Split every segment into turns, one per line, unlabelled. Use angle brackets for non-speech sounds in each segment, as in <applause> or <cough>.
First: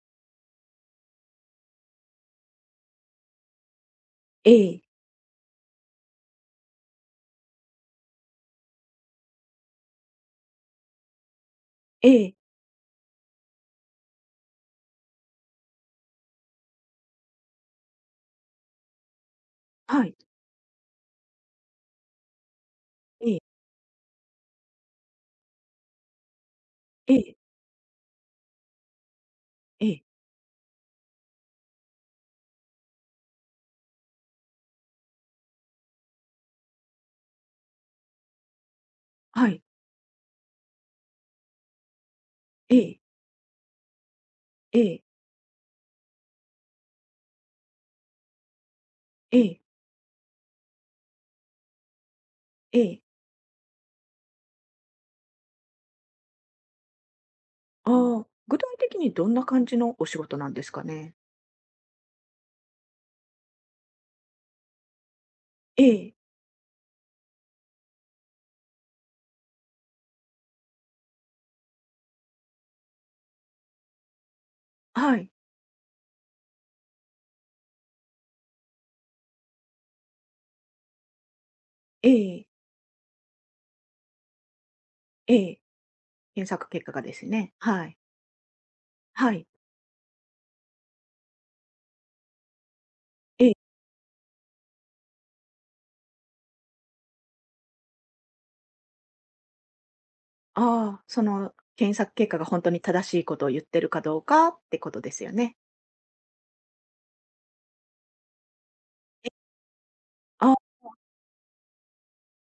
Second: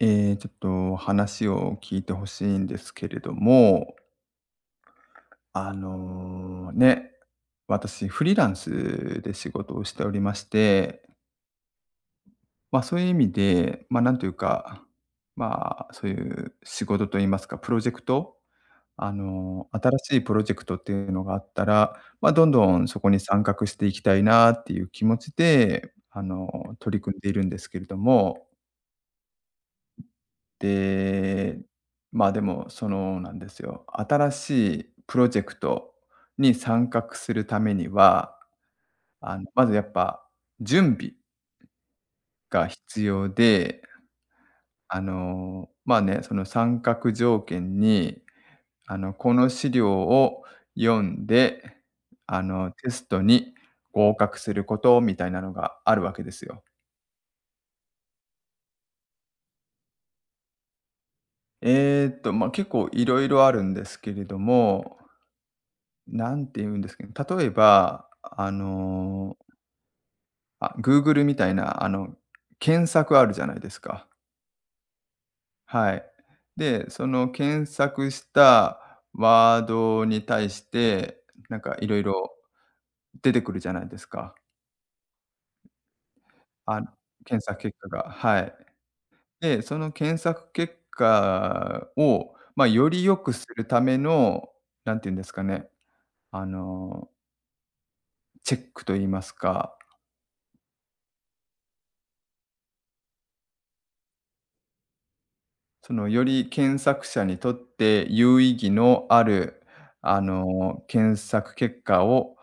ちょっと話を聞いて欲しいんですけれども、
ええ、
ね、私フリーランスで仕事をしておりまして、
ええ、
ま、そういう意味で、ま、なんというか、ま、そういう仕事といいますか、プロジェクト、新
は
し
い、
いプロジェクトっていうのがあったら、ま、どんどんそこに
ええ、
参画していきたいなっていう気持ちで、取り
え
組んでい
え、
るんですけれども。
ええ、
で、まあ、でも、その、なんですよ、新しいプロジェクトに参画するためには、
はい、
まずやっぱ準備が
ええ、
必要で、
ええ、
まあね、その参画条件に、こ
え
の
え、
資料を読んで、
え
テ
え、
ストに合格することみたいなのがあるわけですよ。
ああ、具体的にどんな感じのお仕事なんですかね？
ま、結構いろいろあるんですけれども、
ええ、
なんて言うんですかね、例えば、あ、Google みたいな、検索あるじゃないですか。
はい、
はい。で、その検索したワードに対して、なんかいろい
え
ろ
え、
出てくるじゃないですか。
ええ、検索
あ、
結果がです
検
ね、
索結
は
果
い、
が、はい。
はい、
で、その検索結果を、まあ、より良くす
ええ、
るための、なんて言うんですかね、あの、チェックと言いますか、
ああ、その検索結果が本当に正しいことを言ってるかどうかってことですよね。
その、より検索者にとって有意義のあ
え、
る、
あ、
検索結果を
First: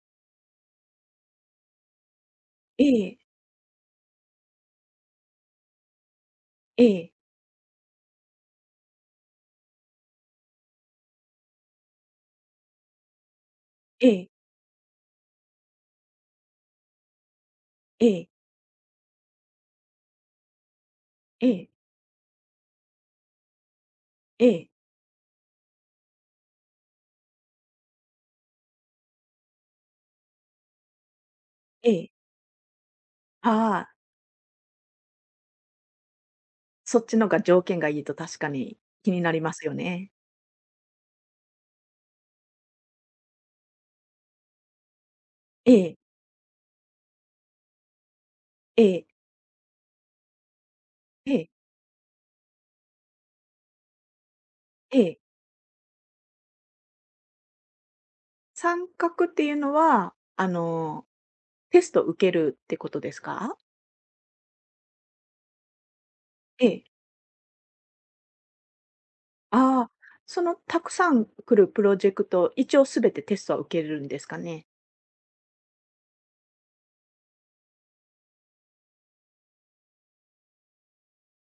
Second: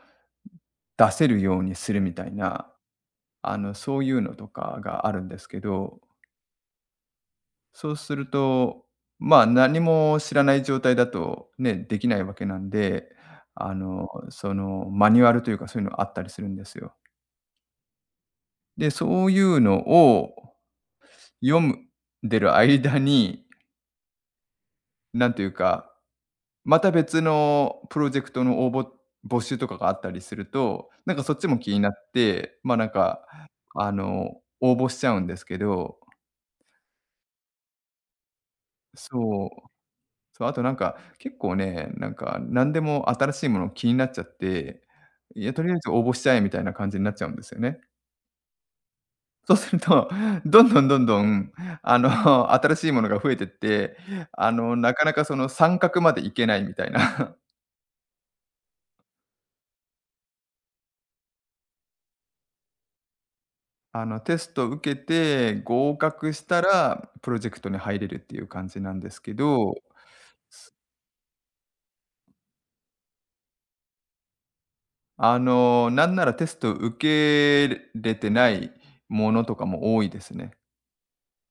出せるようにするみたいな、
ええ、
そういうのとかがあるんですけど、
ええ、
そうすると、まあ、何も知らない状態だとね、できないわけなんで、
ええ、
その、マニュアルというか、そういうのあったりするんですよ。
ええ、
で、そういうのを
え
読
え、
むでる間に、
ええ、
なんというかまた別のプロジェクトの募集とかがあったりすると、なんかそっちも気にな
え
っ
え、
て、ま、なんか、
ああ、
応募しちゃうんですけど、
そっちのが条件がいいと確かに気になり
そ
ます
う、
よね。
そう、あとなんか、結構ね、なんか何でも新しいもの気になっちゃって、いや、とり
え
あえず
え。
応募しちゃえみたいな感じになっちゃうんですよね。
ええ、
そうすると、<laughs> どんどんどんど
ええ、
ん、新しいものが増えてって、な
え
かな
え。
かその三角までいけないみたいな。
参画っていうのは、テスト受けるってことですか？
テストを受けて合格した
ええ。
ら、プロジェクトに入れるっていう感じなんですけど、
ああ、そのたくさん来るプロジェクト、一応すべてテストは受けるんですかね？
なんならテストを受けれてないものとかも多いですね。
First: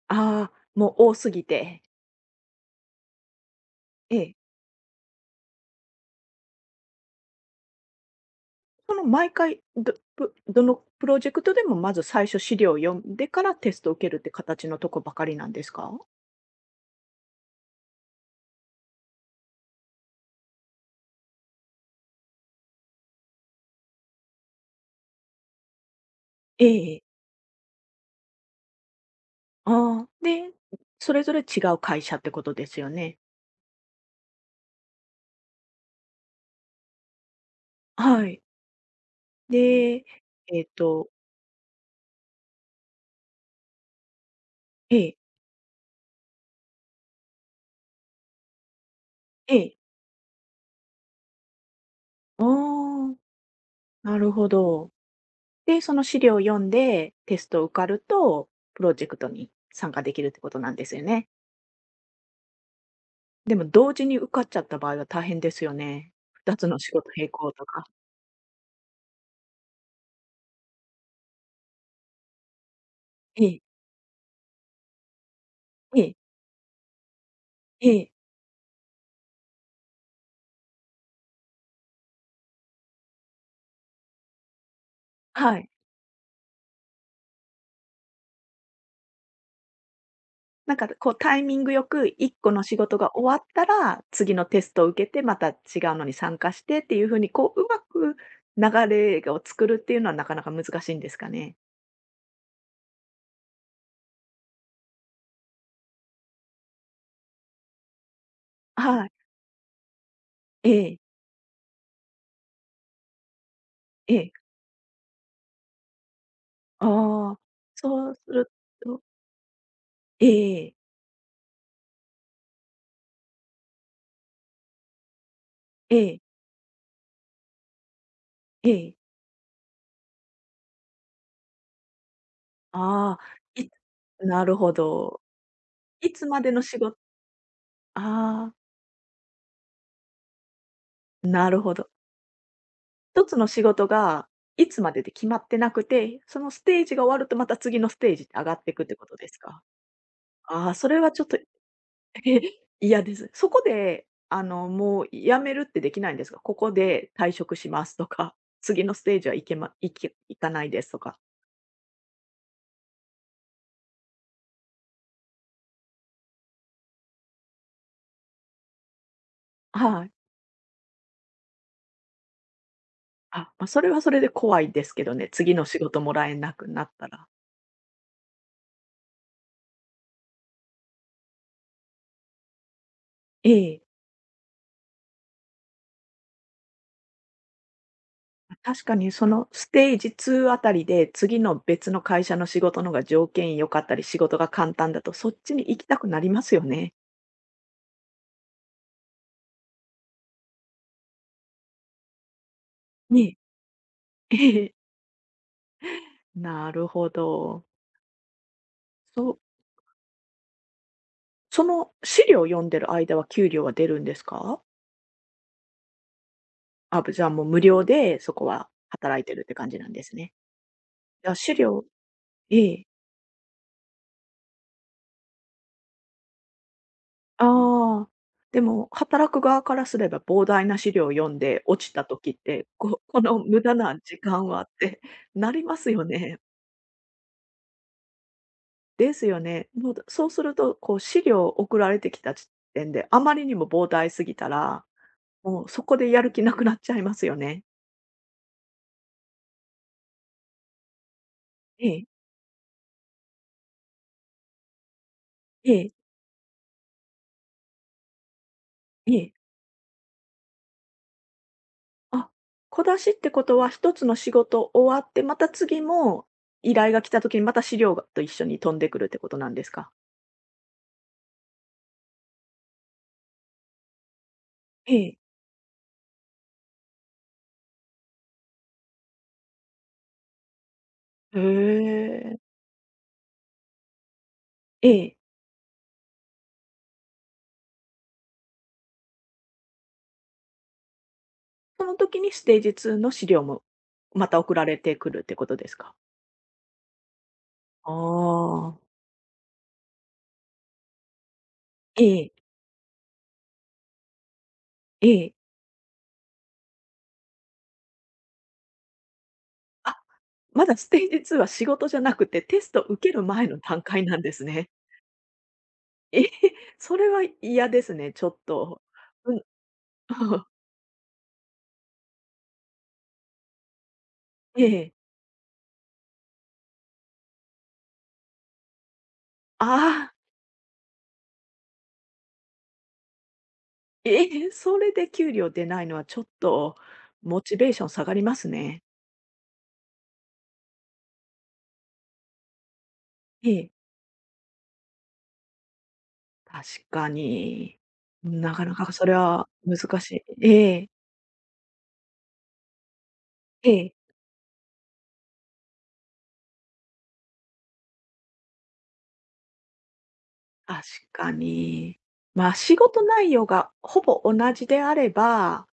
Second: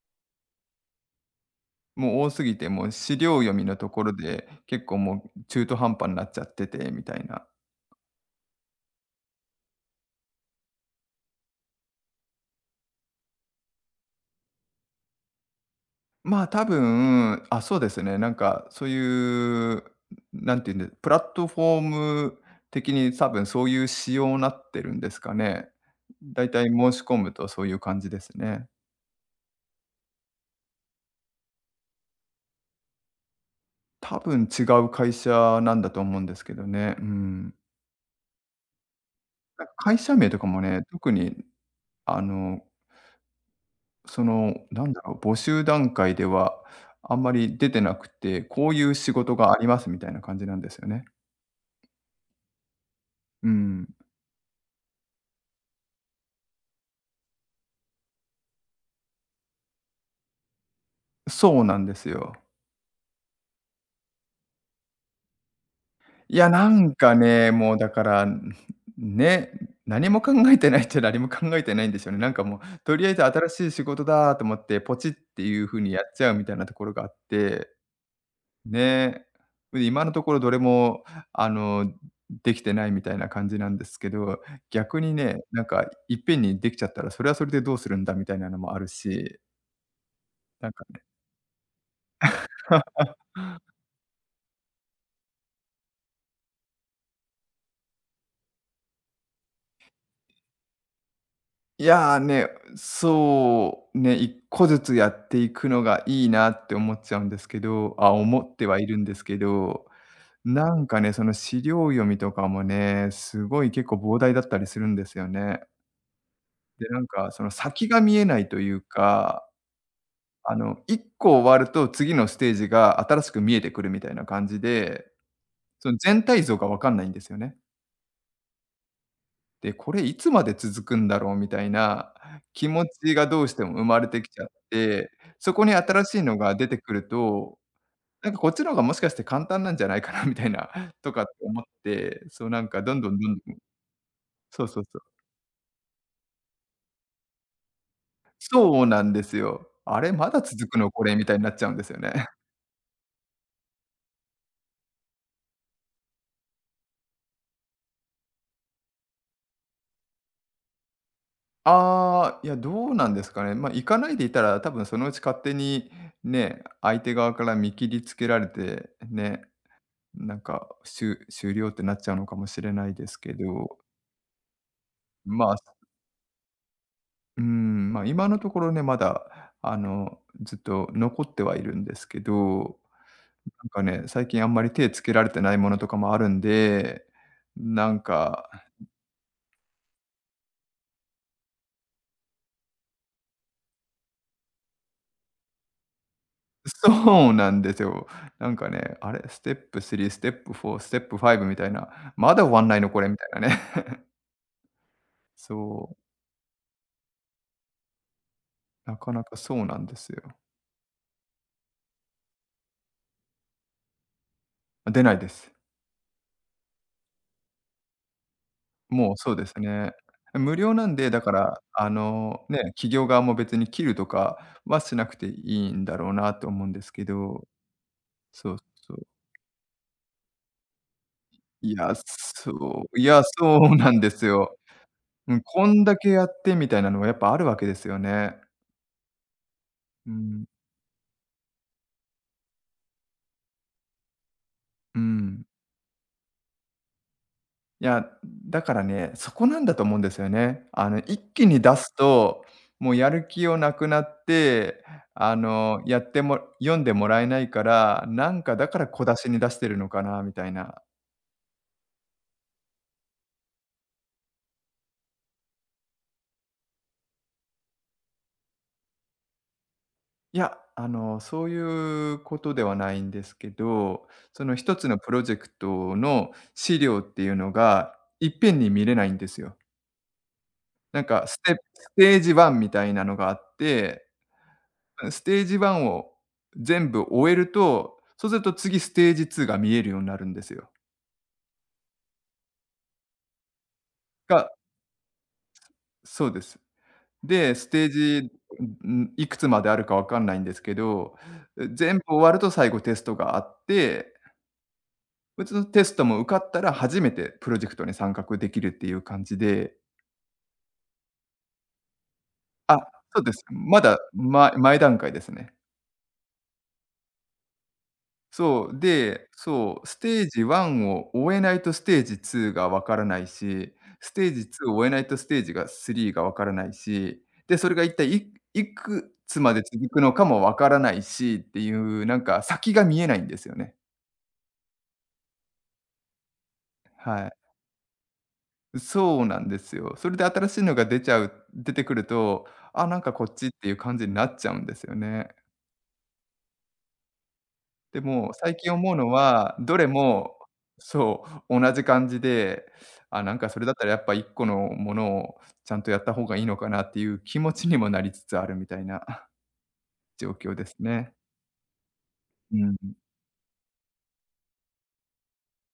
ああ、もう多すぎて。
もう多すぎて、もう資料読みのところ
ええ。
で、結構もう中途半端になっちゃっててみたいな。
その毎回、どのプロジェクトでもまず最初資料を読んでからテストを受けるって形のとこばかりなんですか？
まあ、多分、あ、そうですね。なんか、そういう、なんていうんで、プラットフォーム的に多分そういう仕様になってるんですかね。だいた
え
い申
ええ
し
え。
込むとそういう感じですね。
ああ、で、それぞれ違う会社ってことですよね？
多分違う会社なんだと思うんですけどね。うん。
はい。
なんか会
で、
社名とかも
えっ
ね、
と
特に、あの、その、なん
え
だろ
え。
う、募集段階ではあんまり出てなくて、こういう仕事が
え
あり
え。
ますみたいな感じなんですよね。
ああ、
うん。
なるほど。で、その資料を読んで、テストを受かると、プロジェクトに参加できるってことなんですよね。
そうなんですよ。
でも同時に受かっちゃった場合は大変ですよね。
いや、
2つ
な
の仕
ん
事
か
並
ね、
行と
もう
か。
だから、ん、ね、何も考えてないっちゃ何も考えてないんですよね。なんかもう、とりあえず
え
新
え、
しい仕事だと思って、ポチっていう風にや
え
っ
え、
ちゃうみたいなところがあって、
ええ、
ね。で、今のところどれも、あの、できてないみたいな感じなんですけど、逆にね、
は
なん
い。
かいっぺんにできちゃったら、それはそれでどうするんだみたいなのもあるし、なん
なん
か
か
ね、
こうタイミングよく1個の仕事が終わったら、次のテストを受けて、また違うのに参加してっていう風に、こう、うまく流れを作るっていうのはなかなか難しいんですかね？
いや、ね、そうね、一個ずつやっていくのがいいなって思っちゃうんですけど、あ、思ってはいるん
はい。
ですけど、
え
なん
え、
かね、その資料読みとかもね、すごい結構
え
膨
え。
大だったりするんですよね。で、なんか
ああ、
その先が
そう
見
す
えない
る
という
と、
か、
ええ
一個終わると次のステージが新しく見えてくるみたいな感じで、そ
え
の
え
全
ええ、
体像がわかんないんですよね。で、これいつまで続くんだろうみたいな気持ち
ああ、
がどうして
い
も生まれてきちゃ
な
っ
るほ
て、
ど。
そこに新
い
しい
つ
の
まで
が
の
出て
仕
く
事、
ると、
あ
なんかこっ
あ、
ちの方がもしかして簡単なんじゃないかなみたいなとかって
なる
思っ
ほど。
て、そうなんかどんどん
一
どん
つの
どん、
仕事が
そう
い
そ
つ
う
ま
そう。
でで決まってなくて、そのステージが終わるとまた次のステージって上がってい
そ
く
う
って
な
こ
ん
と
で
で
す
すか？
よ。あれ、まだ続
ああ、
く
そ
の
れ
こ
は
れ
ち
み
ょっ
た
と、
いになっちゃうんですよね。<laughs>
<laughs> 嫌です。そこで、もう辞めるってできないんですか？ここで退職しますとか、次のステージはいけまいけいかないですとか。
ああ、いや、どうなんですかね。ま、あ、行かないでいたら、多分そのうち勝手にね、相手側から見切りつけられて、ね。
はい。
なんか、終了ってなっちゃうのかもしれないですけ
あ、ま、
ど、
それはそれで怖いですけどね、
ま
次
あ、
の仕事もらえなくなったら。
うーん、まあ、今のところね、まだ、ずっと残ってはいるんですけど、
え
なん
え。
かね、最近あんまり手つけられてないものとかもあるんで、なんか
ま、確かにそのステージ2あたりで、次の別の会社の仕事のが条件良かったり、仕事が簡単だとそっちに行きたくなりますよね。
そうなんですよ。なんかね、あれ、ステップ3、ステップ4、ステップ5みたいな、まだ終わんないのこれみ
ね
た
え。
いなね。<laughs>
ええ。
そ
<laughs> なるほど。
う、なかな
そ
か
う、
そうなんですよ。
その資料を読んでる間は給料は出るんですか？
出ないです。
あ、じゃあもう無料でそこは
もう
働い
そ
て
う
るっ
で
て
す
感じな
ね。
んですね。
無料なんで、だ
じ
か
ゃあ資
ら、
料、
ね、
ええ。
企業側も別に切るとかはしなくていいんだろうなと思うんですけど、
ああ、
そう
でも
そう。
働く側からすれば膨大な資料を読んで
い
落ち
や、
た時って、
そう、
こ
い
こ
や、
の
そ
無駄
うな
な
んで
時
す
間
よ。
はって
うん、
なり
こ
ま
ん
す
だ
よ
けや
ね。
ってみたいなのはやっぱあるわけですよね。
ですよね。もう、
う
そうす
ん、
ると、こう資料送られてきた時点で、あまりにも膨大すぎたら、
うん。
もうそこでやる気なくなっちゃいますよね。
いや、だからね、そこなんだと思うんですよね。一気に出す
ええ、
と、もうやる気をなくなって、
ええ、
やっても読んでもらえないから、なんかだから小
え
出し
え。
に出してるのかなみたいな。
あ、小出しってことは一つの仕事終わって、また次も依頼が来た時にまた資料がと一緒に飛んでくるってことなんですか？
いや、そういうことではないんですけど、その一つ
え
のプ
え。
ロジェクトの資料っていうのがいっぺんに見れないんですよ。なんか
へ
ステージ1
え。
みたいなのがあって、
ええ。
ステージ1を全部終えると、そうすると次ステージ2が見えるようになるんですよ。
その時にステージ2の資料も、また
が、
送られてくるってことですか？
そうです。で、ステー
あ
ジ、
あ。
いくつまであるかわかんないんですけど、全部
え
終わ
え、
ると最後テストがあって、
ええ。
うちのテストも受かったら初めてプロジェクトに参画できるっていう感じで、
あ、まだステージ2は仕事じゃなくて、テス
あ、
ト受け
そ
る
うです。
前の
ま
段
だ、
階なんです
ま
ね。
前段階ですね。
ええ、それは嫌ですね、ちょっ
そう、
と。
で、
うん。
そう、ステージ1
<laughs>
を終えないとステージ2がわからないし、ステージ2
え
を終え
え。
ないとステージが3がわからないし、で、それが一体いくつまで続く
あ
の
あ、
かもわからないしっていう、なんか先が見えないんですよね。
ええ、それで給料出ないのはちょっと
はい。
モチベーション下がりますね。
そうなんですよ。それで新しいのが出ちゃう出てくると、あ、なんかこっちっ
え
てい
え、
う感じになっちゃうんですよね。
確かに。
でも、
な
最
か
近
な
思
か
う
そ
の
れは
は、どれ
難し
も
い。ええ、
そう、同じ感じで、あ、なんかそれ
え
だったら
え。
やっぱ1個のものをちゃんとやった方がいいのかなっていう気持ちにもなりつつあるみたいな、 <laughs> 状況です
確
ね。
かに。まあ、
うん、
仕事内容がほぼ同じであれば、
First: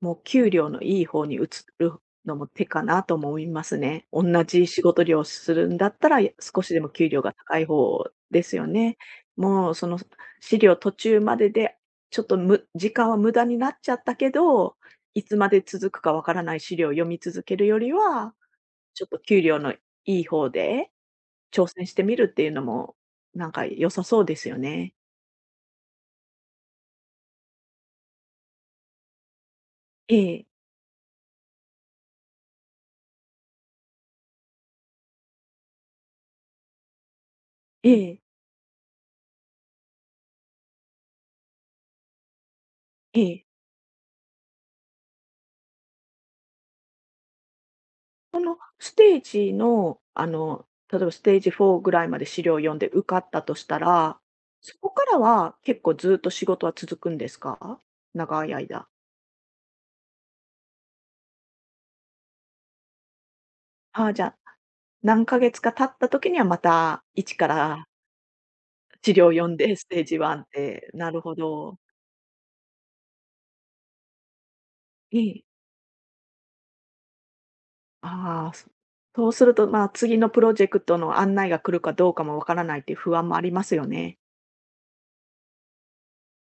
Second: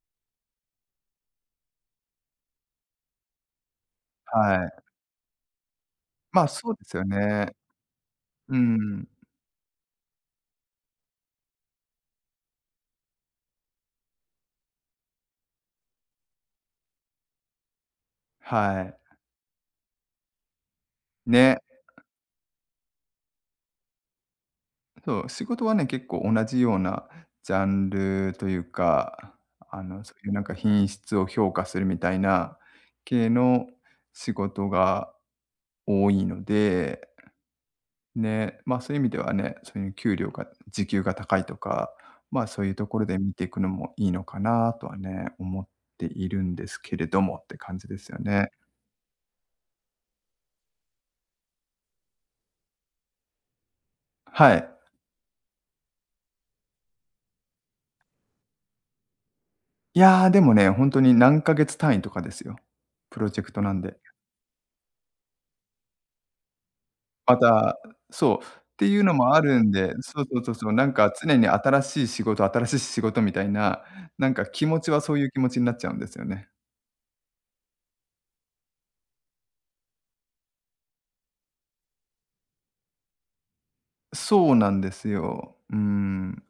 もう給料のいい方に移るのも手かなとも思いますね。同
は
じ
い。
仕事量をするんだったら、
まあ、
少
そ
し
う
で
で
も
すよ
給料が
ね。
高い方です
う
よね。
ん、
もうその資料途中までで、ちょっと時間は無駄になっちゃったけど、いつまで続くかわからない資料を読み続けるよりは、
はい。
ちょっと給料のいい方で
ね、
挑戦してみるっていうのも、なんか良さそうですよね。
そう、仕事はね、結構同じようなジャンルというか、そ
え
ういうなん
え、
か品質を評価するみたいな系の仕事が多いので
ええ、
ね、ま、そういう意味ではね、そういう給料が時給が高いとか、ま、そういうところで
え
見て
え。
いくのもいいのかなとはね、思っているんですけれどもって感じですよ
そ
ね。
のステージの、例えばステージ4ぐらいまで資料を読んで受かったとしたら、
はい。
そこからは結構ずっと仕事は続くんですか？長い間。
いやー、でもね、本当に何ヶ月単位とかですよ。プロジェクトなんで。
ああ、じゃあ、何ヶ月か経った時にはまた一
ま
か
た、
ら
そう、っていうの
資料を
もあ
読ん
るん
でス
で、
テージ
そうそ
1
う
っ
そうそう、な
て、
んか
なる
常
ほ
に
ど。
新しい仕事、新しい仕事みたいな、なんか気持ちはそう
え
いう気
え。
持ちになっちゃうんですよね。
ああ、そうすると、まあ、次のプロジェクトの案内が来るかどうかもわからないっていう不安もありますよね。
そうなんですよ。うん。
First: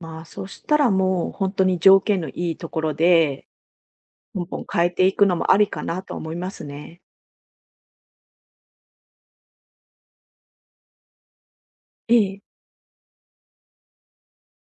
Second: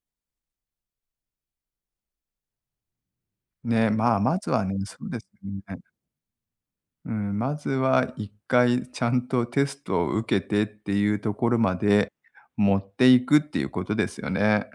まあ、そしたらもう本当に条件のいいところで
ね、まあ、ま
ポン
ず
ポ
は
ン
ね、
変え
そ
て
う
い
で
く
す
の
よ
もありか
ね。
なと思いますね。
うん、まずは一回ちゃんとテストを受けてっていうところまで
ええ。
持っていくっていうことですよね。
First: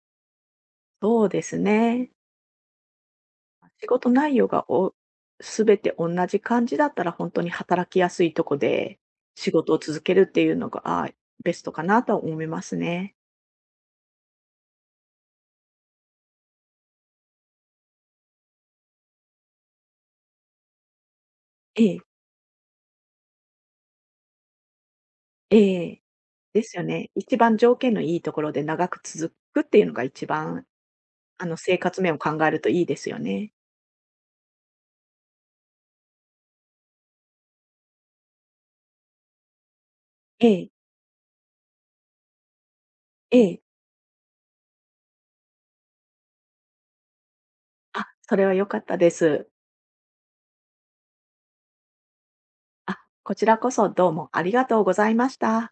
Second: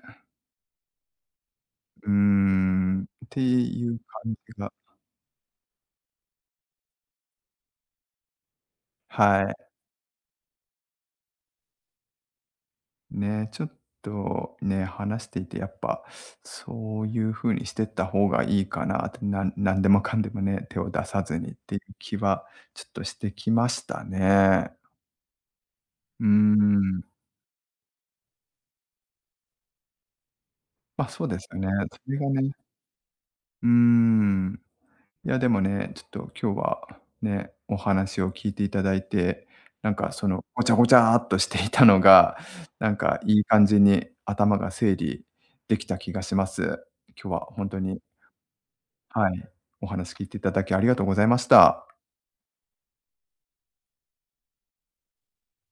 そうです
うー
ね。
ん、って
仕
いう
事
感
内
じ
容が
が、
全て同じ感じだったら、本当に働きやすいとこで
は
仕
い。
事を続けるっていうのが、ああ、ベストかなと思いますね。
ね、ちょっとね、話していてやっぱそういうふうにしてった方がいいかなって、なんでもかんでもね、手を出さずにっていう
ええ。
気はちょっとしてきましたね。
ええ、
うー
ですよ
ん、
ね。一番条件のいいところで長く続くっていうのが一番、
ま、あそうですよね。
生
そ
活面
れ
を
が
考
ね、
えるといいですよね。
うーん。いや、でもね、ちょっと今日はね、お話を聞いていただいて、なんかその
え
ご
え、
ちゃごちゃっとしていたのが、なんかい
え
い
え。
感じに頭が整理できた気がします。今日は本当に、
あ、それは良かったで
はい、
す。
お話聞いていただきありがとうございました。
あ、こちらこそどうもありがとうございました。